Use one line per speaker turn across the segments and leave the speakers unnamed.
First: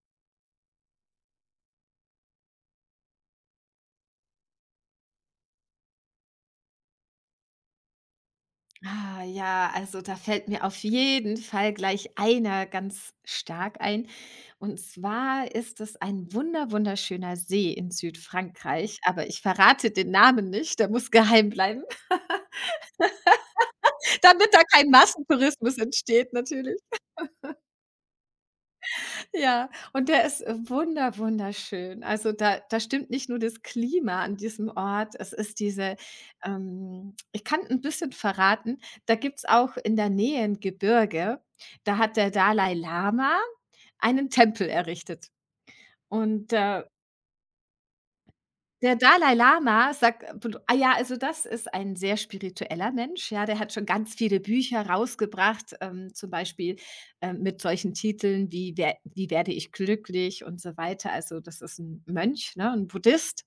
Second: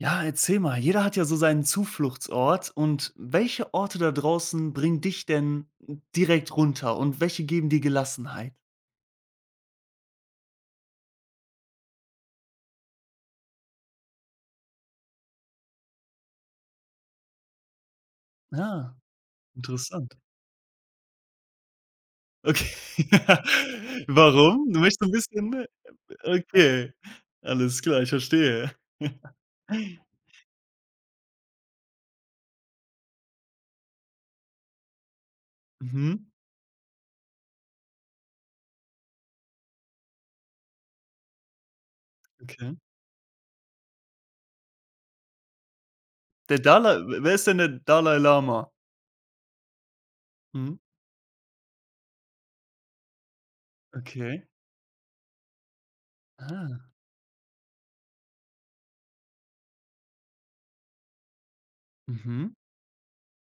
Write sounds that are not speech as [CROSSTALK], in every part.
Ja, erzähl mal, jeder hat ja so seinen Zufluchtsort, und welche Orte da draußen bringen dich denn direkt runter und welche geben dir Gelassenheit?
Ah, ja, also da fällt mir auf jeden Fall gleich einer ganz stark ein. Und zwar ist es ein wunderschöner See in
Ah,
Südfrankreich, aber ich verrate
interessant.
den Namen nicht, der muss geheim bleiben,
Okay. [LAUGHS]
[LAUGHS] damit da
Warum? Du
kein
möchtest so ein bisschen.
Massentourismus entsteht natürlich.
Okay, alles klar, ich verstehe.
Ja,
[LAUGHS]
und der ist wunderschön. Also, da stimmt nicht nur das Klima an diesem Ort, es ist diese
Mhm,
ich kann ein bisschen verraten, da gibt's auch in der Nähe 'n Gebirge, da hat der Dalai
okay.
Lama einen Tempel errichtet und,
Der Dalai Wer ist denn der Dalai Lama?
der Dalai Lama sagt ah
Mhm,
ja, also das ist ein sehr spiritueller Mensch, ja, der hat schon ganz viele
okay.
Bücher rausgebracht, zum Beispiel,
Ah,
mit solchen Titeln wie „Wer wie werde ich glücklich“ und so weiter. Also, das ist ein Mönch,
mhm.
ne, ein Buddhist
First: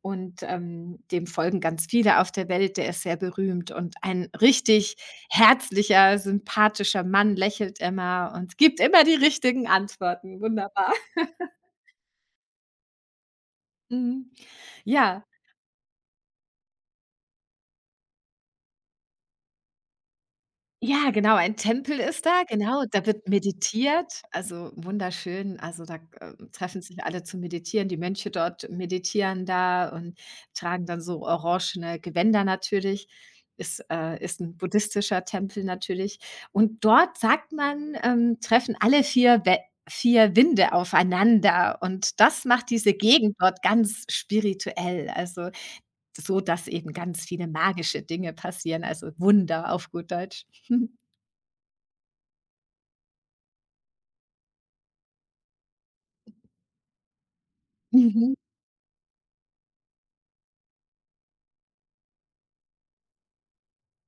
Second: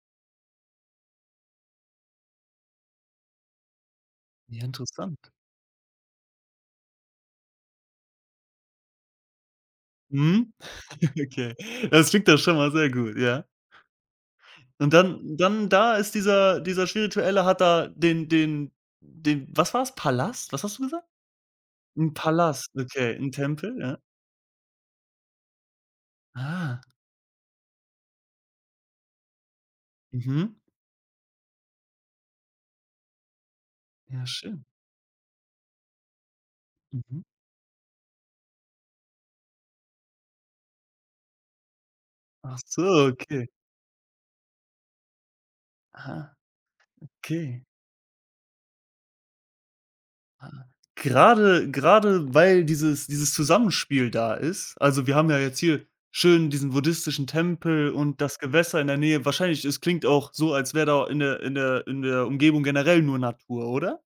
und, dem folgen ganz viele auf der Welt. Der ist sehr berühmt und ein
Ja,
richtig
interessant.
herzlicher, sympathischer Mann, lächelt immer und gibt immer die richtigen Antworten.
Mhm,
Wunderbar.
[LAUGHS]
[LAUGHS]
okay. Das klingt doch schon mal sehr gut, ja.
Mhm.
Und
Ja.
dann da ist dieser Spirituelle, hat da den was war es? Palast? Was hast du gesagt?
Ja, genau, ein Tempel
Ein
ist da,
Palast,
genau, da
okay,
wird
ein Tempel, ja.
meditiert, also wunderschön. Also, da,
Ah,
treffen sich alle zum Meditieren. Die Mönche dort meditieren da und
mhm.
tragen dann so orangene Gewänder natürlich. Ist,
Ja,
ist ein
schön.
buddhistischer Tempel natürlich. Und dort,
Mhm.
sagt man, treffen alle 4 Wä vier Winde aufeinander und das
Ach
macht
so,
diese Gegend
okay.
dort ganz spirituell, also
Aha,
so, dass eben ganz viele
okay.
magische Dinge passieren, also Wunder auf gut Deutsch.
Ah.
[LAUGHS]
gerade grade weil dieses Zusammenspiel da ist, also, wir haben ja jetzt hier schön diesen buddhistischen Tempel und
Mhm.
das Gewässer in der Nähe. Wahrscheinlich, es klingt auch so, als wäre da in der Umgebung generell nur Natur, oder?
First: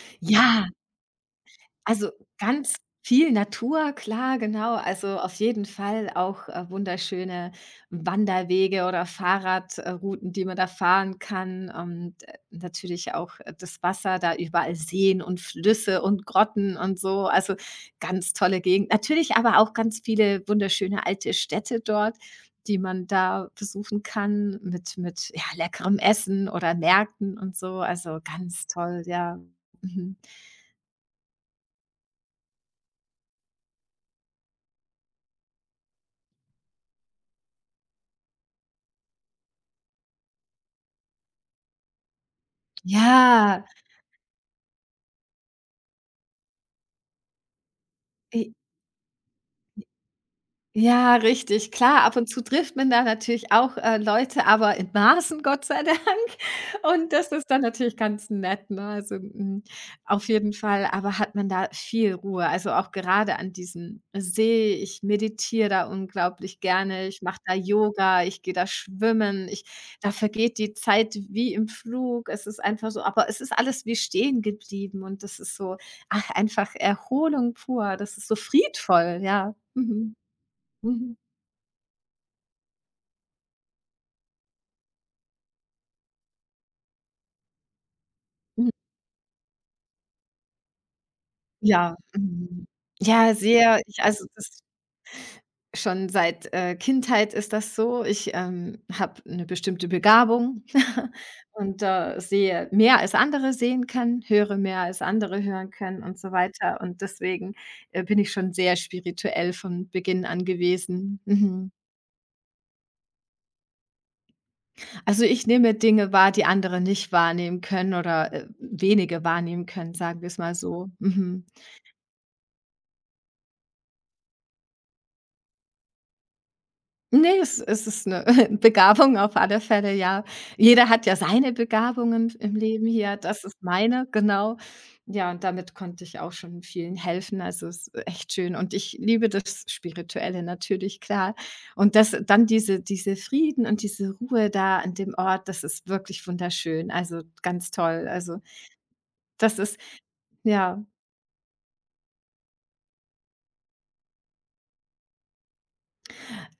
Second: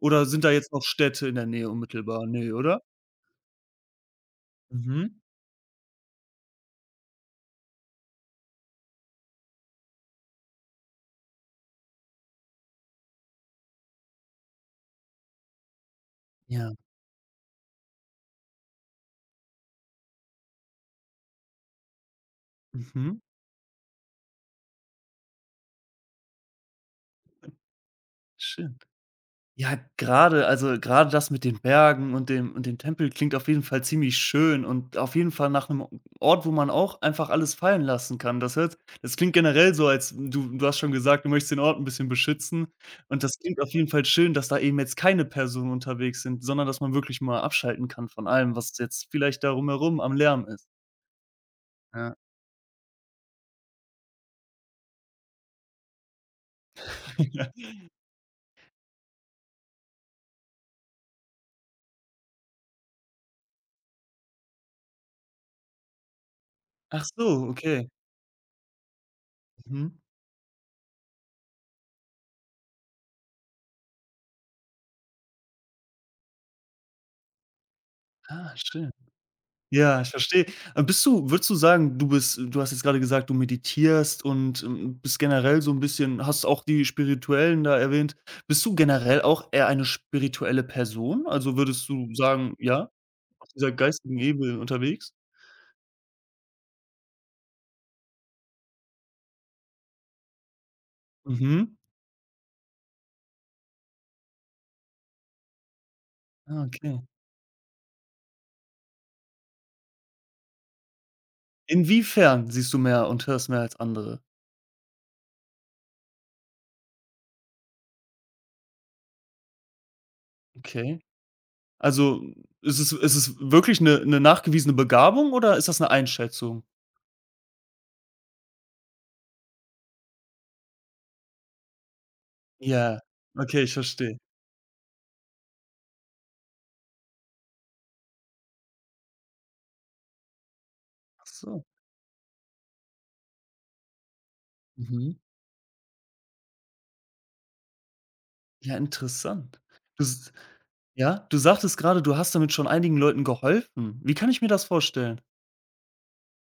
Oder sind da
Ja,
jetzt noch Städte in der Nähe
also
unmittelbar? Ne,
ganz
oder?
viel Natur, klar, genau. Also
Mhm.
auf jeden Fall auch wunderschöne Wanderwege oder Fahrradrouten, die man da fahren kann. Und natürlich auch das Wasser, da überall Seen und Flüsse und
Ja.
Grotten und so. Also ganz tolle Gegend. Natürlich aber auch ganz viele wunderschöne alte Städte dort, die man
Mhm.
da besuchen kann mit ja, leckerem Essen oder Märkten und so. Also ganz
Schön.
toll, ja.
Ja,
Mhm.
grade, also, grade das mit den Bergen und dem Tempel klingt auf jeden Fall ziemlich schön und auf jeden Fall nach 'nem Ort, wo man auch einfach alles fallen lassen kann. Das klingt generell so, als, du hast schon gesagt, du möchtest den Ort 'n bisschen beschützen, und das klingt
Ja,
auf jeden Fall schön, dass da eben jetzt keine Personen unterwegs sind, sondern dass man wirklich mal abschalten kann von
i
allem, was jetzt vielleicht da drumherum am Lärm ist.
Ja, richtig, klar. Ab
Ja.
und zu trifft man da natürlich auch, Leute, aber in Maßen, Gott sei Dank. [LAUGHS] Und das ist dann
[LAUGHS]
natürlich ganz nett, ne? Also, hm, auf jeden Fall, aber hat man da viel Ruhe. Also, auch gerade an diesem See, ich meditiere da unglaublich gerne,
Ach
ich mache
so,
da
okay.
Yoga, ich gehe da schwimmen, ich
Mhm.
da vergeht die Zeit wie im Flug. Es ist einfach so aber es ist alles wie stehen geblieben und das ist so, ach, einfach Erholung pur. Das ist so
Ah, schön.
friedvoll, ja.
Ja, ich
Mhm.
verstehe. Bist
Mhm,
du Würdest du sagen, du hast jetzt gerade gesagt, du meditierst und, bist generell so ein bisschen, hast auch die Spirituellen da erwähnt. Bist
mhm.
du generell auch eher eine spirituelle Person? Also, würdest
Ja,
du sagen,
mhm.
ja,
Ja,
auf dieser
sehr. Ich
geistigen
also, das
Ebene unterwegs?
schon seit, Kindheit ist das so. Ich, habe eine bestimmte Begabung [LAUGHS]
Mhm.
und, sehe mehr als andere sehen können, höre mehr als andere hören können und so
Ah,
weiter. Und
okay.
deswegen, bin ich schon sehr spirituell von Beginn an gewesen. Mhm.
Inwiefern siehst du mehr und hörst mehr als andere?
Also, ich nehme Dinge wahr, die andere nicht wahrnehmen können oder, wenige wahrnehmen können, sagen wir es mal so.
Okay.
Mhm.
Also, ist es wirklich eine nachgewiesene Begabung, oder ist das eine Einschätzung?
Ne, es ist eine [LAUGHS] Begabung auf alle Fälle, ja. Jeder hat ja seine Begabungen im Leben
Ja,
hier. Das ist
okay, ich
meine,
verstehe.
genau. Ja, und damit konnte ich auch schon vielen helfen. Also, es ist echt schön und ich liebe das Spirituelle natürlich,
Ach
klar.
so.
Und das dann diese Frieden und diese Ruhe da an dem
Mhm.
Ort, das ist wirklich wunderschön. Also, ganz toll. Also,
Ja,
das
interessant.
ist
Du s
ja.
Ja, du sagtest gerade, du hast damit schon einigen Leuten geholfen. Wie kann ich mir das vorstellen?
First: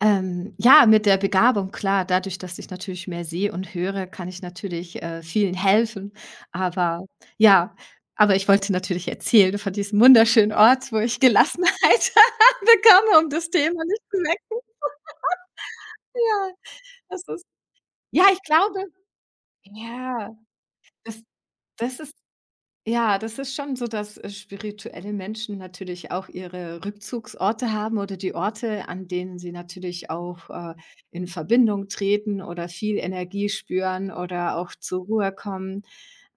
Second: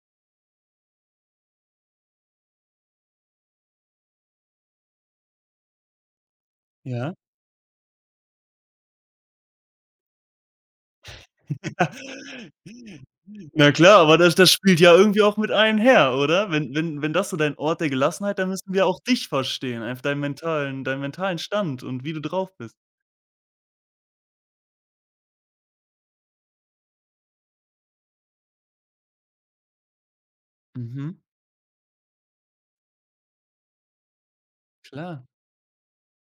Ja, mit der Begabung, klar, dadurch, dass ich natürlich mehr sehe und höre, kann ich natürlich, vielen helfen. Aber
Ja.
ja, aber ich wollte natürlich erzählen von diesem wunderschönen Ort, wo ich Gelassenheit [LAUGHS]
[LAUGHS]
bekomme, um das
Na
Thema
klar,
nicht zu
aber das
wechseln.
spielt ja irgendwie auch mit einher,
Ja,
oder? Wenn
das
das so
ist
dein Ort der
ja,
Gelassenheit,
ich
dann müssen wir
glaube
auch dich verstehen, einfach deinen
ja,
mentalen deinen
das
mentalen Stand
das
und wie
ist
du drauf bist.
Ja, das ist schon so, dass, spirituelle Menschen natürlich auch ihre Rückzugsorte haben oder die Orte, an denen sie natürlich auch,
Mhm,
in Verbindung treten oder viel Energie spüren oder auch zur
klar.
Ruhe kommen.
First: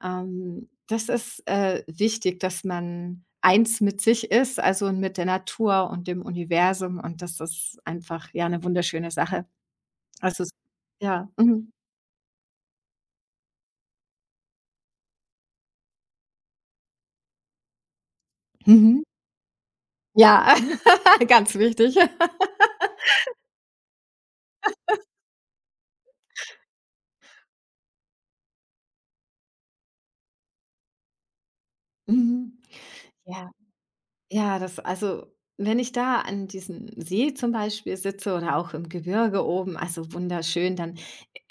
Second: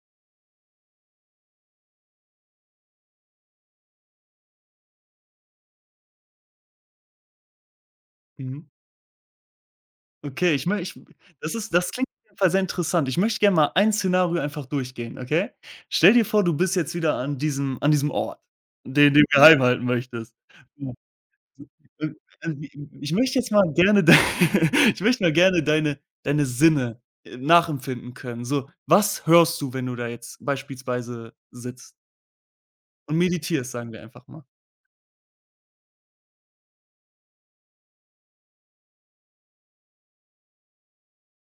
Das ist, wichtig, dass man eins mit sich ist, also mit der Natur und dem Universum und das ist einfach, ja, eine
Mhm.
wunderschöne Sache. Also es
Okay, ich meine, ich
ja, mhm.
das klingt auf jeden Fall sehr interessant. Ich möchte gerne mal ein Szenario einfach durchgehen, okay? Stell dir vor, du bist jetzt wieder an diesem Ort,
Mhm.
den du geheim halten möchtest.
Ja,
Ja.
[LAUGHS] ganz wichtig. [LAUGHS]
Und und ich möchte jetzt mal gerne dei [LAUGHS] ich möchte mal gerne deine Sinne, nachempfinden können. So, was hörst du, wenn du da jetzt beispielsweise sitzt
Mhm.
und
Ja.
meditierst, sagen wir einfach mal?
Ja, das also wenn ich da an diesem See zum Beispiel sitze oder auch im Gebirge oben, also wunderschön, dann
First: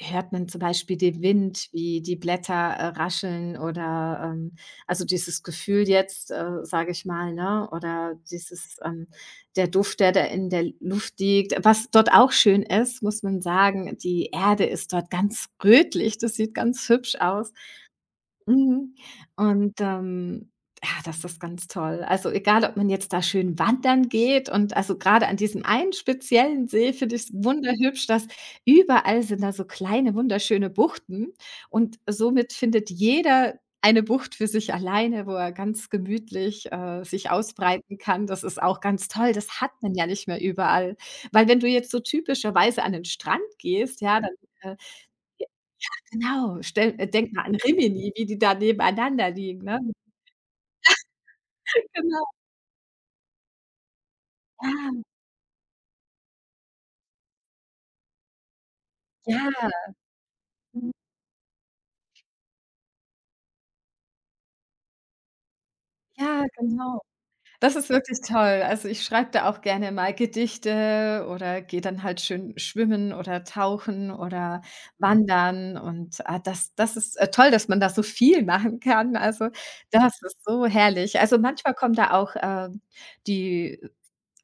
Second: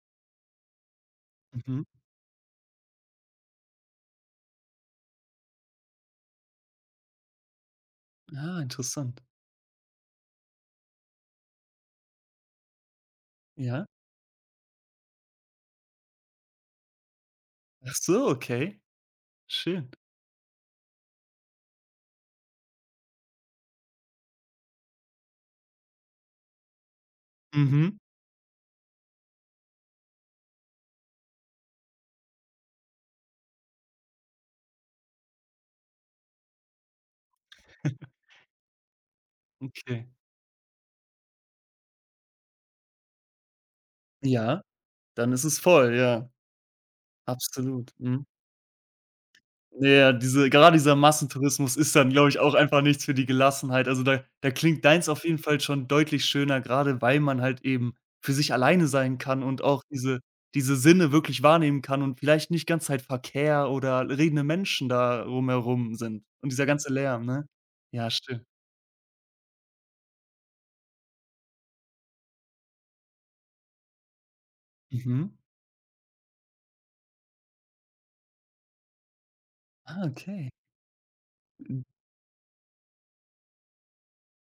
hört man zum Beispiel den Wind,
Mhm.
wie die Blätter, rascheln oder, also dieses Gefühl jetzt, sage ich mal, ne, oder
Ah,
dieses,
interessant.
der Duft, der da in der Luft liegt. Was dort auch schön ist, muss man
Ja.
sagen, die Erde ist dort ganz rötlich, das sieht ganz hübsch aus.
Ach so, okay.
Mhm. Und,
Schön.
ja, das ist ganz toll. Also, egal, ob man jetzt da schön wandern geht und also, gerade an diesem einen speziellen See finde ich es
Mhm.
wunderhübsch, dass überall sind da so kleine wunderschöne Buchten und somit findet jeder eine Bucht für sich alleine, wo er ganz gemütlich, sich ausbreiten
[LAUGHS]
kann. Das ist auch ganz toll. Das hat man ja
Okay.
nicht mehr überall, weil wenn du jetzt so typischerweise an den Strand gehst, ja, dann,
Ja.
äh
Dann ist es voll, ja,
Genau, stell denk mal an
absolut.
Rimini, wie
Mhm.
die da nebeneinander liegen, ne?
Ja, diese gerade dieser Massentourismus ist dann,
Genau,
glaube ich, auch einfach nichts für die Gelassenheit. Also, da klingt
ja,
deins auf jeden Fall schon deutlich schöner, grade weil man halt eben für sich alleine sein kann
ja,
und auch diese
mhm,
Sinne wirklich wahrnehmen kann, und vielleicht nicht ganze Zeit Verkehr oder redende Menschen da rumherum sind
ja,
und dieser ganze
genau.
Lärm, ne?
Das ist
Ja,
wirklich
stimmt.
toll. Also, ich schreibe da auch gerne mal Gedichte oder gehe dann halt schön schwimmen oder tauchen oder
Mhm.
wandern und, ah, das ist, toll, dass man da so viel machen kann. Also,
Ah,
das ist
okay.
so herrlich. Also, manchmal
Mhm.
kommen da auch, die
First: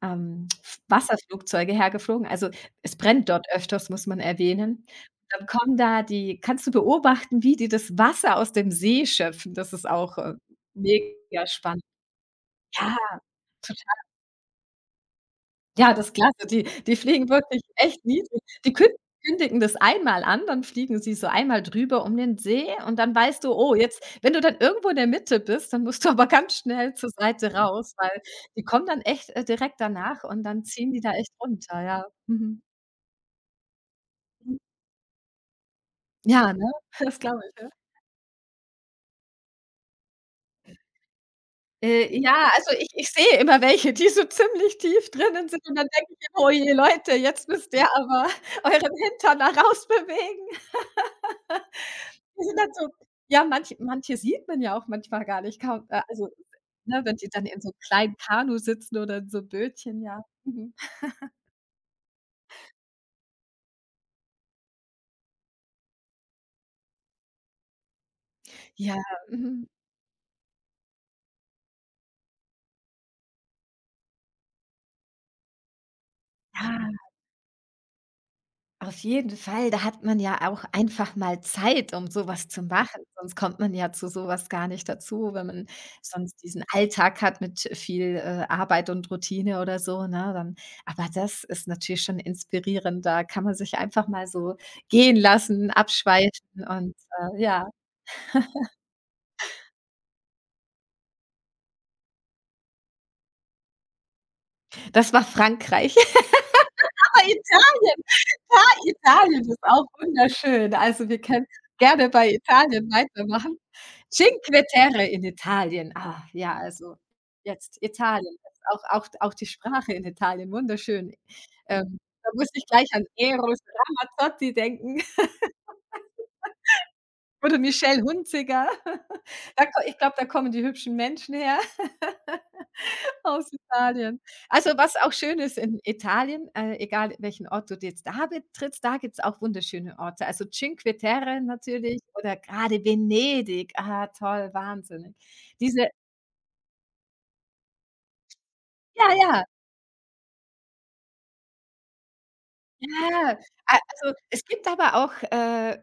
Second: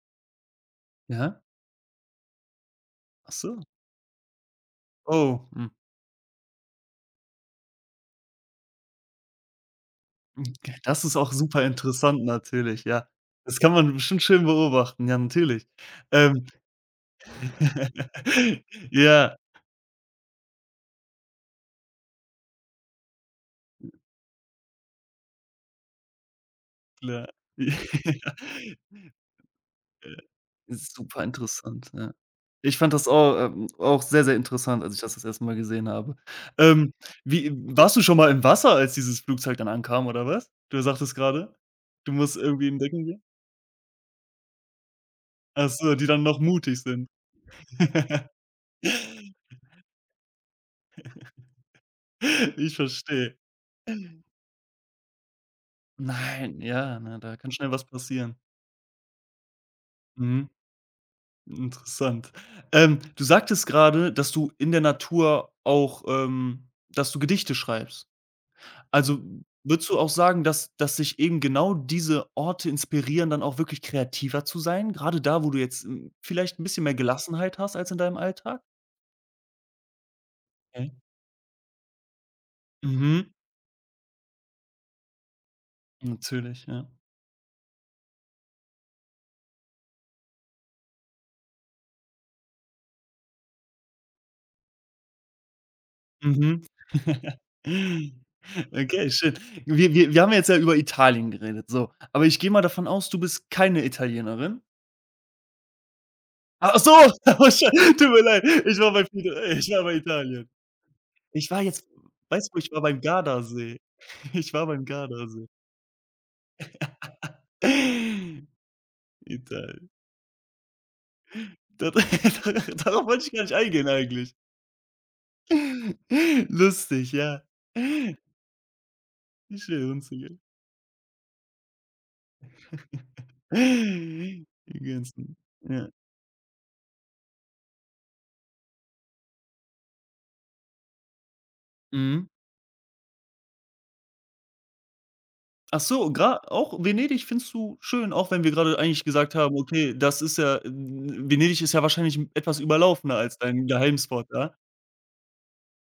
F
Ja?
Wasserflugzeuge hergeflogen. Also, es brennt
Ach
dort
so.
öfters, muss man erwähnen. Dann
Oh. Mhm.
kommen da die kannst du beobachten, wie die das Wasser aus dem See schöpfen. Das ist auch,
Okay, das ist auch
mega
super
spannend.
interessant natürlich,
Ja,
ja. Das kann man bestimmt schön beobachten, ja, natürlich.
ja, das ist klasse.
Ähm,
Die fliegen wirklich echt niedrig. Die
[LAUGHS]
kün
ja,
kündigen das einmal an, dann fliegen sie so einmal drüber um den See und dann weißt du: „Oh, jetzt“ wenn du dann irgendwo in der Mitte bist, dann musst du aber ganz schnell zur
klar.
Seite raus, weil
[LAUGHS]
die kommen
Ja,
dann echt, direkt danach und dann ziehen
ist
die da
super
echt runter,
interessant,
ja.
ja.
Mhm.
Ich fand das auch, auch sehr, sehr interessant, als ich das erste Mal gesehen habe.
Ja, ne?
Ähm,
[LAUGHS] Das glaube
Wie
ich, ja.
warst du schon mal im Wasser, als dieses Flugzeug dann ankam, oder was? Du sagtest gerade, du musst
Ja,
irgendwie
also
in
ich
Deckung
ich
gehen?
sehe immer welche, die so ziemlich tief drinnen sind
Ach
und dann
so, die
denke
dann
ich
noch
immer: „Oh je,
mutig sind.
Leute, jetzt müsst ihr aber
[LAUGHS]
[LAUGHS] euren Hintern da rausbewegen.“ Die sind dann
Ich
so
verstehe.
ja, manche sieht man ja auch manchmal gar nicht, kaum also,
Nein, ja,
ne, wenn
ne,
die
da
dann
kann
in so
schnell was
kleinen
passieren.
Kanu sitzen oder in so Bötchen, ja.
Mhm,
Mhm.
interessant. Du sagtest gerade, dass du in der Natur auch, dass du Gedichte schreibst.
Ja,
Also,
Mhm.
würdest du auch sagen, dass sich eben genau diese Orte inspirieren, dann auch wirklich kreativer zu sein? Gerade da, wo du jetzt, vielleicht ein bisschen mehr
ja,
Gelassenheit hast als in deinem Alltag?
auf jeden Fall. Da hat man ja auch
Okay.
einfach mal Zeit, um so was zu machen.
Mhm.
Sonst kommt man ja zu so was gar nicht dazu, wenn man sonst diesen
Natürlich, ja.
Alltag hat mit viel, Arbeit und Routine oder so, ne, dann aber das ist natürlich schon inspirierend. Da kann man sich einfach mal so gehen lassen, abschweifen
Mhm.
und,
[LAUGHS]
ja.
Okay, schön. Wir haben ja jetzt ja über Italien geredet, so. Aber ich gehe mal davon aus, du bist keine Italienerin?
Das war Frankreich.
Ach so,
[LAUGHS] Aber
[LAUGHS] oh sche
Italien,
tut mir leid.
ja, Italien ist
Ich war
auch
bei Italien.
wunderschön. Also, wir können
Ich war jetzt
gerne bei
Weißt du, wo ich war?
Italien
Beim
weitermachen.
Gardasee. [LAUGHS] Ich
Cinque
war beim
Terre in
Gardasee.
Italien. Ah, ja, also jetzt Italien. Das ist Auch auch
[LAUGHS]
auch die
Italien.
Sprache in Italien, wunderschön.
Da [LAUGHS]
Ähm, da muss ich gleich an
Darauf wollte ich gar nicht
Eros
eingehen eigentlich.
Ramazzotti denken [LAUGHS]
[LAUGHS] Lustig, ja.
oder Michelle Hunziker. [LAUGHS] Da ko
Schön,
ich glaube, da
unzugeben.
kommen die hübschen Menschen her. [LAUGHS]
[LAUGHS]
Aus Italien.
Die
Also, was auch
ganzen,
schön ist in
ja.
Italien, egal welchen Ort du jetzt da betrittst, da gibt's auch wunderschöne Orte. Also, Cinque Terre natürlich
Mhm.
oder gerade Venedig. Ah, toll, wahnsinnig.
Ach
Diese
so, gra auch Venedig findest du schön, auch wenn wir gerade eigentlich
ja,
gesagt
ja,
haben: „Okay, das ist ja n Venedig ist ja wahrscheinlich etwas überlaufener
ja.
als dein
A also,
Geheimspot",
es
ja?
gibt aber auch,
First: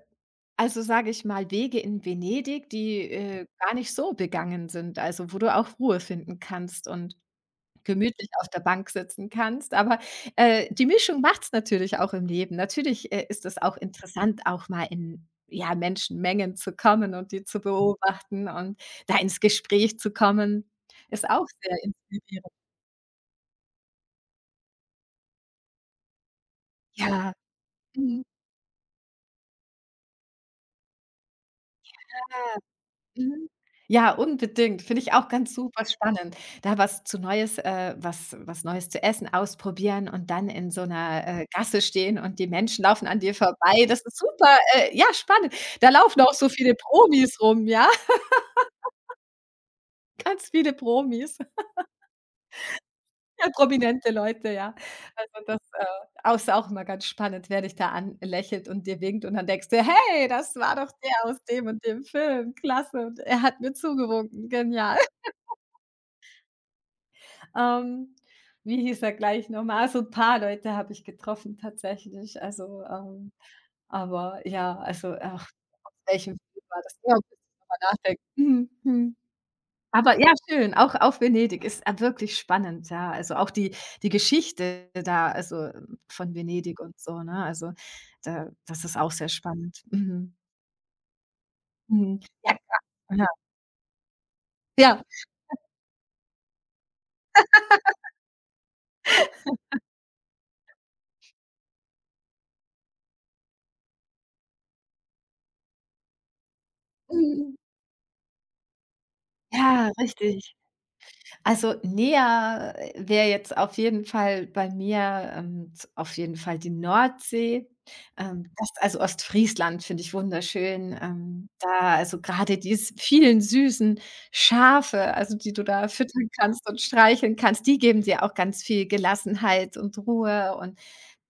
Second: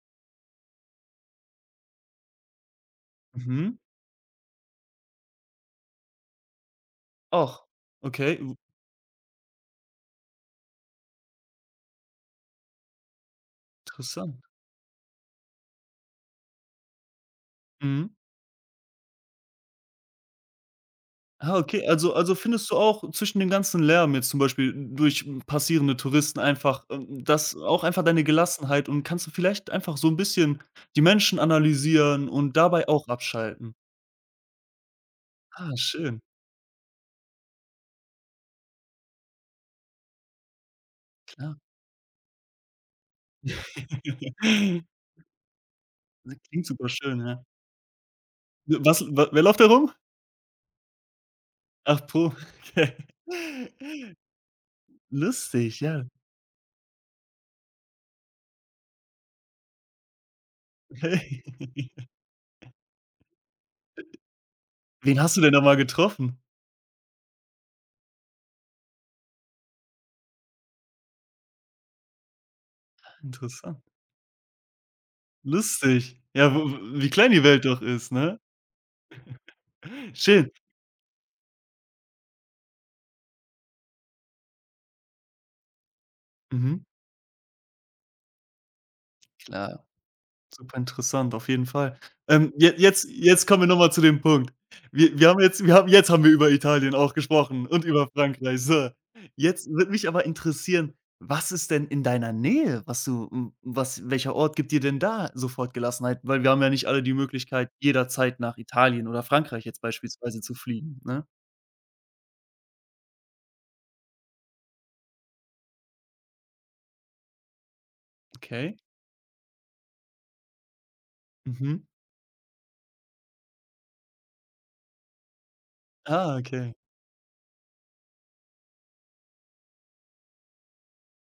also, sage ich mal, Wege in Venedig, die, gar
Mhm.
nicht so begangen sind, also, wo du auch Ruhe finden kannst und
Auch.
gemütlich
Okay,
auf
w
der Bank sitzen kannst. Aber, die Mischung macht's natürlich auch im Leben. Natürlich, ist es auch
interessant.
interessant, auch mal in, ja, Menschenmengen zu kommen und die zu
Mhm.
beobachten und da ins Gespräch zu kommen, ist auch
Ah,
sehr
okay, also
inspirierend.
findest du auch zwischen dem ganzen Lärm jetzt, zum Beispiel durch passierende Touristen, einfach,
Ja,
das auch einfach
mhm.
deine Gelassenheit, und kannst du vielleicht einfach so 'n bisschen die Menschen analysieren und dabei auch
Mhm.
abschalten?
Ja, unbedingt. Finde ich auch ganz
Ah,
super
schön,
spannend, da was zu Neues was was Neues zu essen ausprobieren und dann in so einer
klar.
Gasse stehen und die Menschen laufen an dir vorbei. Das ist super,
[LAUGHS]
ja, spannend. Da laufen auch so
Klingt
viele
super schön,
Promis
ja.
rum, ja, [LAUGHS]
Was wa Wer läuft da rum?
ganz viele Promis,
Ach, Po. Okay.
ja, prominente Leute, ja. Also, das,
Lustig, ja.
ist auch immer ganz spannend, wer dich da anlächelt und dir winkt und dann denkst du: „Hey, das war doch der
Okay.
aus dem und dem Film. Klasse und er hat mir zugewunken. Genial.“
Wen hast du denn da mal getroffen?
Ähm, wie hieß er gleich nochmal, So ein paar Leute habe ich getroffen tatsächlich. Also,
Interessant.
aber ja, also, ach, aus
Lustig.
welchem
Ja, w
Film war das?
w wie
Ja,
klein
müsste
die
ich
Welt
noch mal
doch ist,
nachdenken.
ne?
Mhm, mhm. Aber ja,
Schön.
schön, auch auch Venedig ist, wirklich spannend, ja. Also, auch die Geschichte da, also, von
Mhm.
Venedig und so, ne? Also, da das ist auch sehr spannend.
Klar.
Mhm,
Super interessant, auf jeden Fall.
mhm. Ja,
Je
klar.
jetzt
Ja,
jetzt kommen wir noch mal zu dem Punkt.
ja.
Wir wir haben jetzt Haben wir über Italien auch gesprochen und über Frankreich. So, jetzt würde mich aber interessieren, was ist denn in deiner Nähe, was du hm, was welcher Ort gibt dir denn da sofort Gelassenheit? Weil wir haben ja nicht alle die
Mhm. mhm.
Möglichkeit, jederzeit nach Italien oder Frankreich jetzt
Ja,
beispielsweise zu
richtig.
fliegen, ne?
Also, näher wäre jetzt auf jeden Fall bei mir, z auf jeden Fall die Nordsee. Das
Okay.
also, Ostfriesland finde ich wunderschön.
Mhm.
Da also, gerade die s vielen süßen Schafe, also, die du da füttern
Ah,
kannst
okay.
und streicheln kannst, die geben dir auch ganz viel Gelassenheit und Ruhe und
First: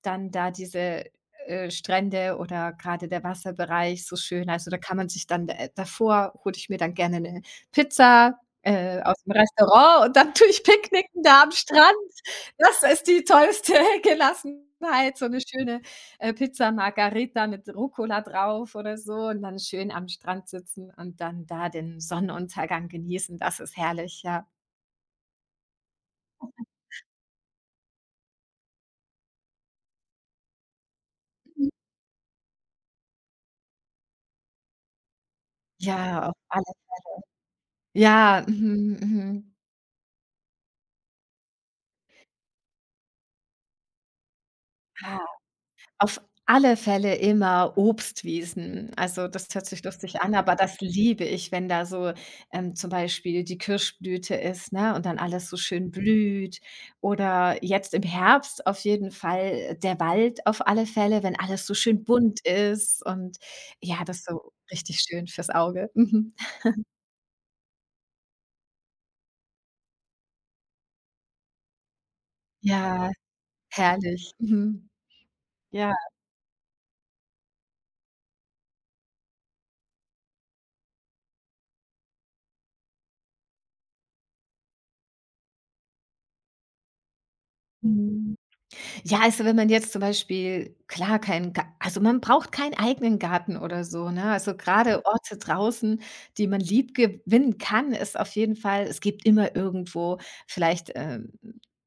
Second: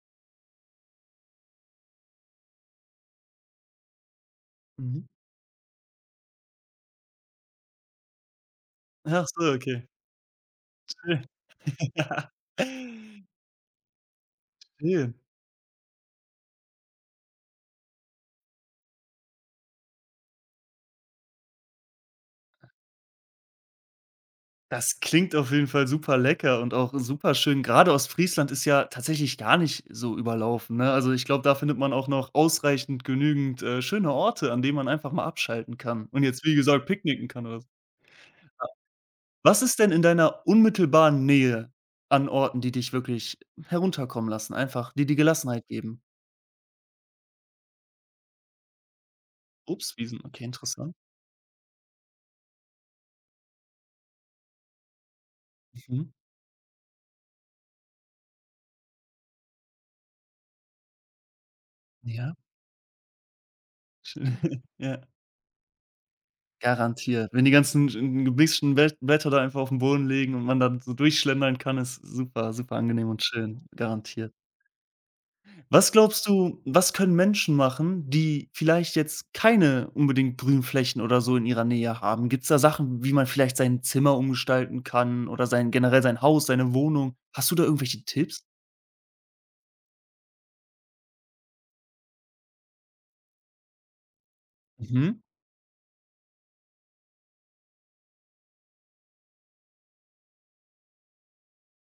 dann da diese, Strände oder gerade der Wasserbereich so schön. Also, da kann
Mhm.
man sich dann, davor hole ich mir dann gerne eine Pizza aus
Ach
dem
so, okay.
Restaurant und dann [LAUGHS] tue ich picknicken da am Strand.
[LAUGHS]
Das ist die
Schön.
tollste [LAUGHS]
Schön.
Gelassenheit, so 'ne schöne, Pizza Margherita mit Rucola drauf oder so und dann schön am Strand sitzen und dann da den Sonnenuntergang genießen. Das ist herrlich, ja.
Das klingt auf jeden Fall super lecker und auch super schön. Grade Ostfriesland ist ja tatsächlich gar nicht so überlaufen, ne? Also, ich glaube, da findet man auch noch ausreichend genügend, schöne Orte, an denen man einfach mal abschalten kann und
Ja, auf
jetzt, wie
alle.
gesagt, picknicken kann oder so.
Ja,
Ah,
mhm, mhm.
was ist denn in deiner unmittelbaren Nähe an Orten, die dich wirklich herunterkommen lassen, einfach die die
Ah.
Gelassenheit geben?
Auf alle Fälle immer Obstwiesen. Also, das hört sich
Obstwiesen,
lustig an,
okay,
aber das
interessant.
liebe ich, wenn da so, zum Beispiel die Kirschblüte ist, ne, und dann alles so schön
Mhm.
blüht. Oder jetzt im Herbst auf jeden Fall der Wald auf alle Fälle, wenn alles so schön
Ja,
bunt ist und ja, das ist so
[LAUGHS]
richtig
ja.
schön fürs Auge. Mhm.
Garantiert. Wenn die ganzen sch gemischten Blätter da einfach aufm Boden liegen und man dann so durchschlendern kann, ist super, super angenehm
Ja,
und schön,
herrlich.
garantiert.
Mhm.
Was
Ja.
glaubst du, was können Menschen machen, die vielleicht jetzt keine unbedingt Grünflächen oder so in ihrer Nähe haben? Gibt's da Sachen, wie man vielleicht sein Zimmer umgestalten kann oder sein generell sein Haus, seine Wohnung? Hast du da irgendwelche
Mhm.
Tipps?
Ja, also, wenn man jetzt zum Beispiel klar, kein also, man braucht keinen eigenen Garten oder so, ne? Also, gerade
Mhm.
Orte draußen, die man lieb gewinnen kann, ist auf jeden Fall es gibt immer irgendwo vielleicht,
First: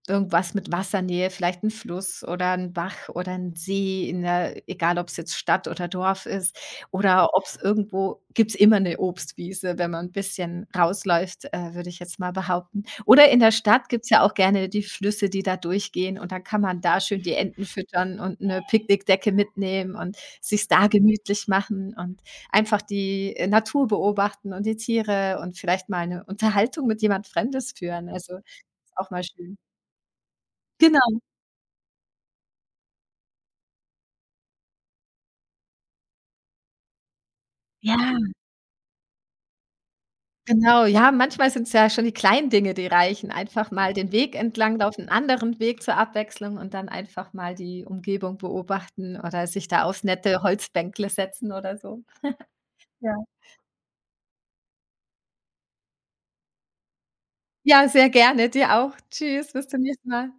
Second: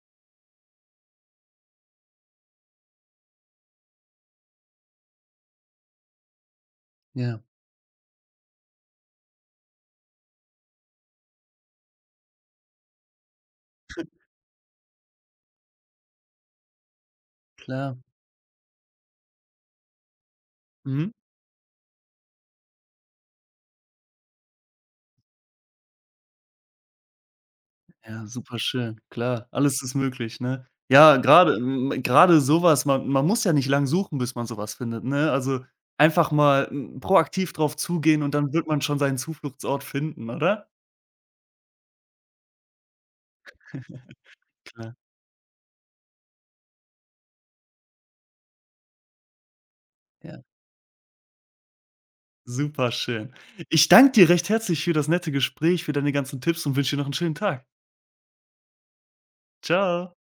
irgendwas mit Wassernähe, vielleicht ein Fluss oder ein Bach oder ein See in der egal ob es jetzt Stadt oder Dorf ist oder
Ja,
ob es irgendwo gibt's immer eine Obstwiese, wenn man ein bisschen rausläuft, würde ich jetzt mal behaupten. Oder in der Stadt gibt's ja auch gerne die Flüsse, die da durchgehen und dann kann man da schön die Enten
klar.
füttern und eine Picknickdecke mitnehmen und sich da
Mhm.
gemütlich machen und einfach die, Natur beobachten und die Tiere und vielleicht mal eine Unterhaltung mit jemand Fremdes führen.
Ja,
Also,
super
ist
schön.
auch mal
Klar,
schön.
alles ist möglich, ne? Ja,
Genau.
gerade, grade so man muss ja nicht lang suchen, bis man sowas findet, ne? Also, einfach mal, proaktiv drauf
Ja,
zugehen, und dann wird man schon seinen Zufluchtsort finden, oder?
genau. Ja, manchmal sind es ja schon die kleinen Dinge, die reichen. Einfach mal den
[LAUGHS]
Weg entlang,
Klar,
auf einen anderen Weg zur Abwechslung und dann einfach mal die Umgebung beobachten oder sich da aufs nette
ja,
Holzbänkle setzen oder so.
super
Ja.
schön. Ich danke dir recht herzlich für das nette Gespräch, für deine ganzen Tipps, und wünsche dir noch 'n schönen Tag.
Ja, sehr gerne. Dir auch. Tschüss, bis zum nächsten
Tschau.
Mal.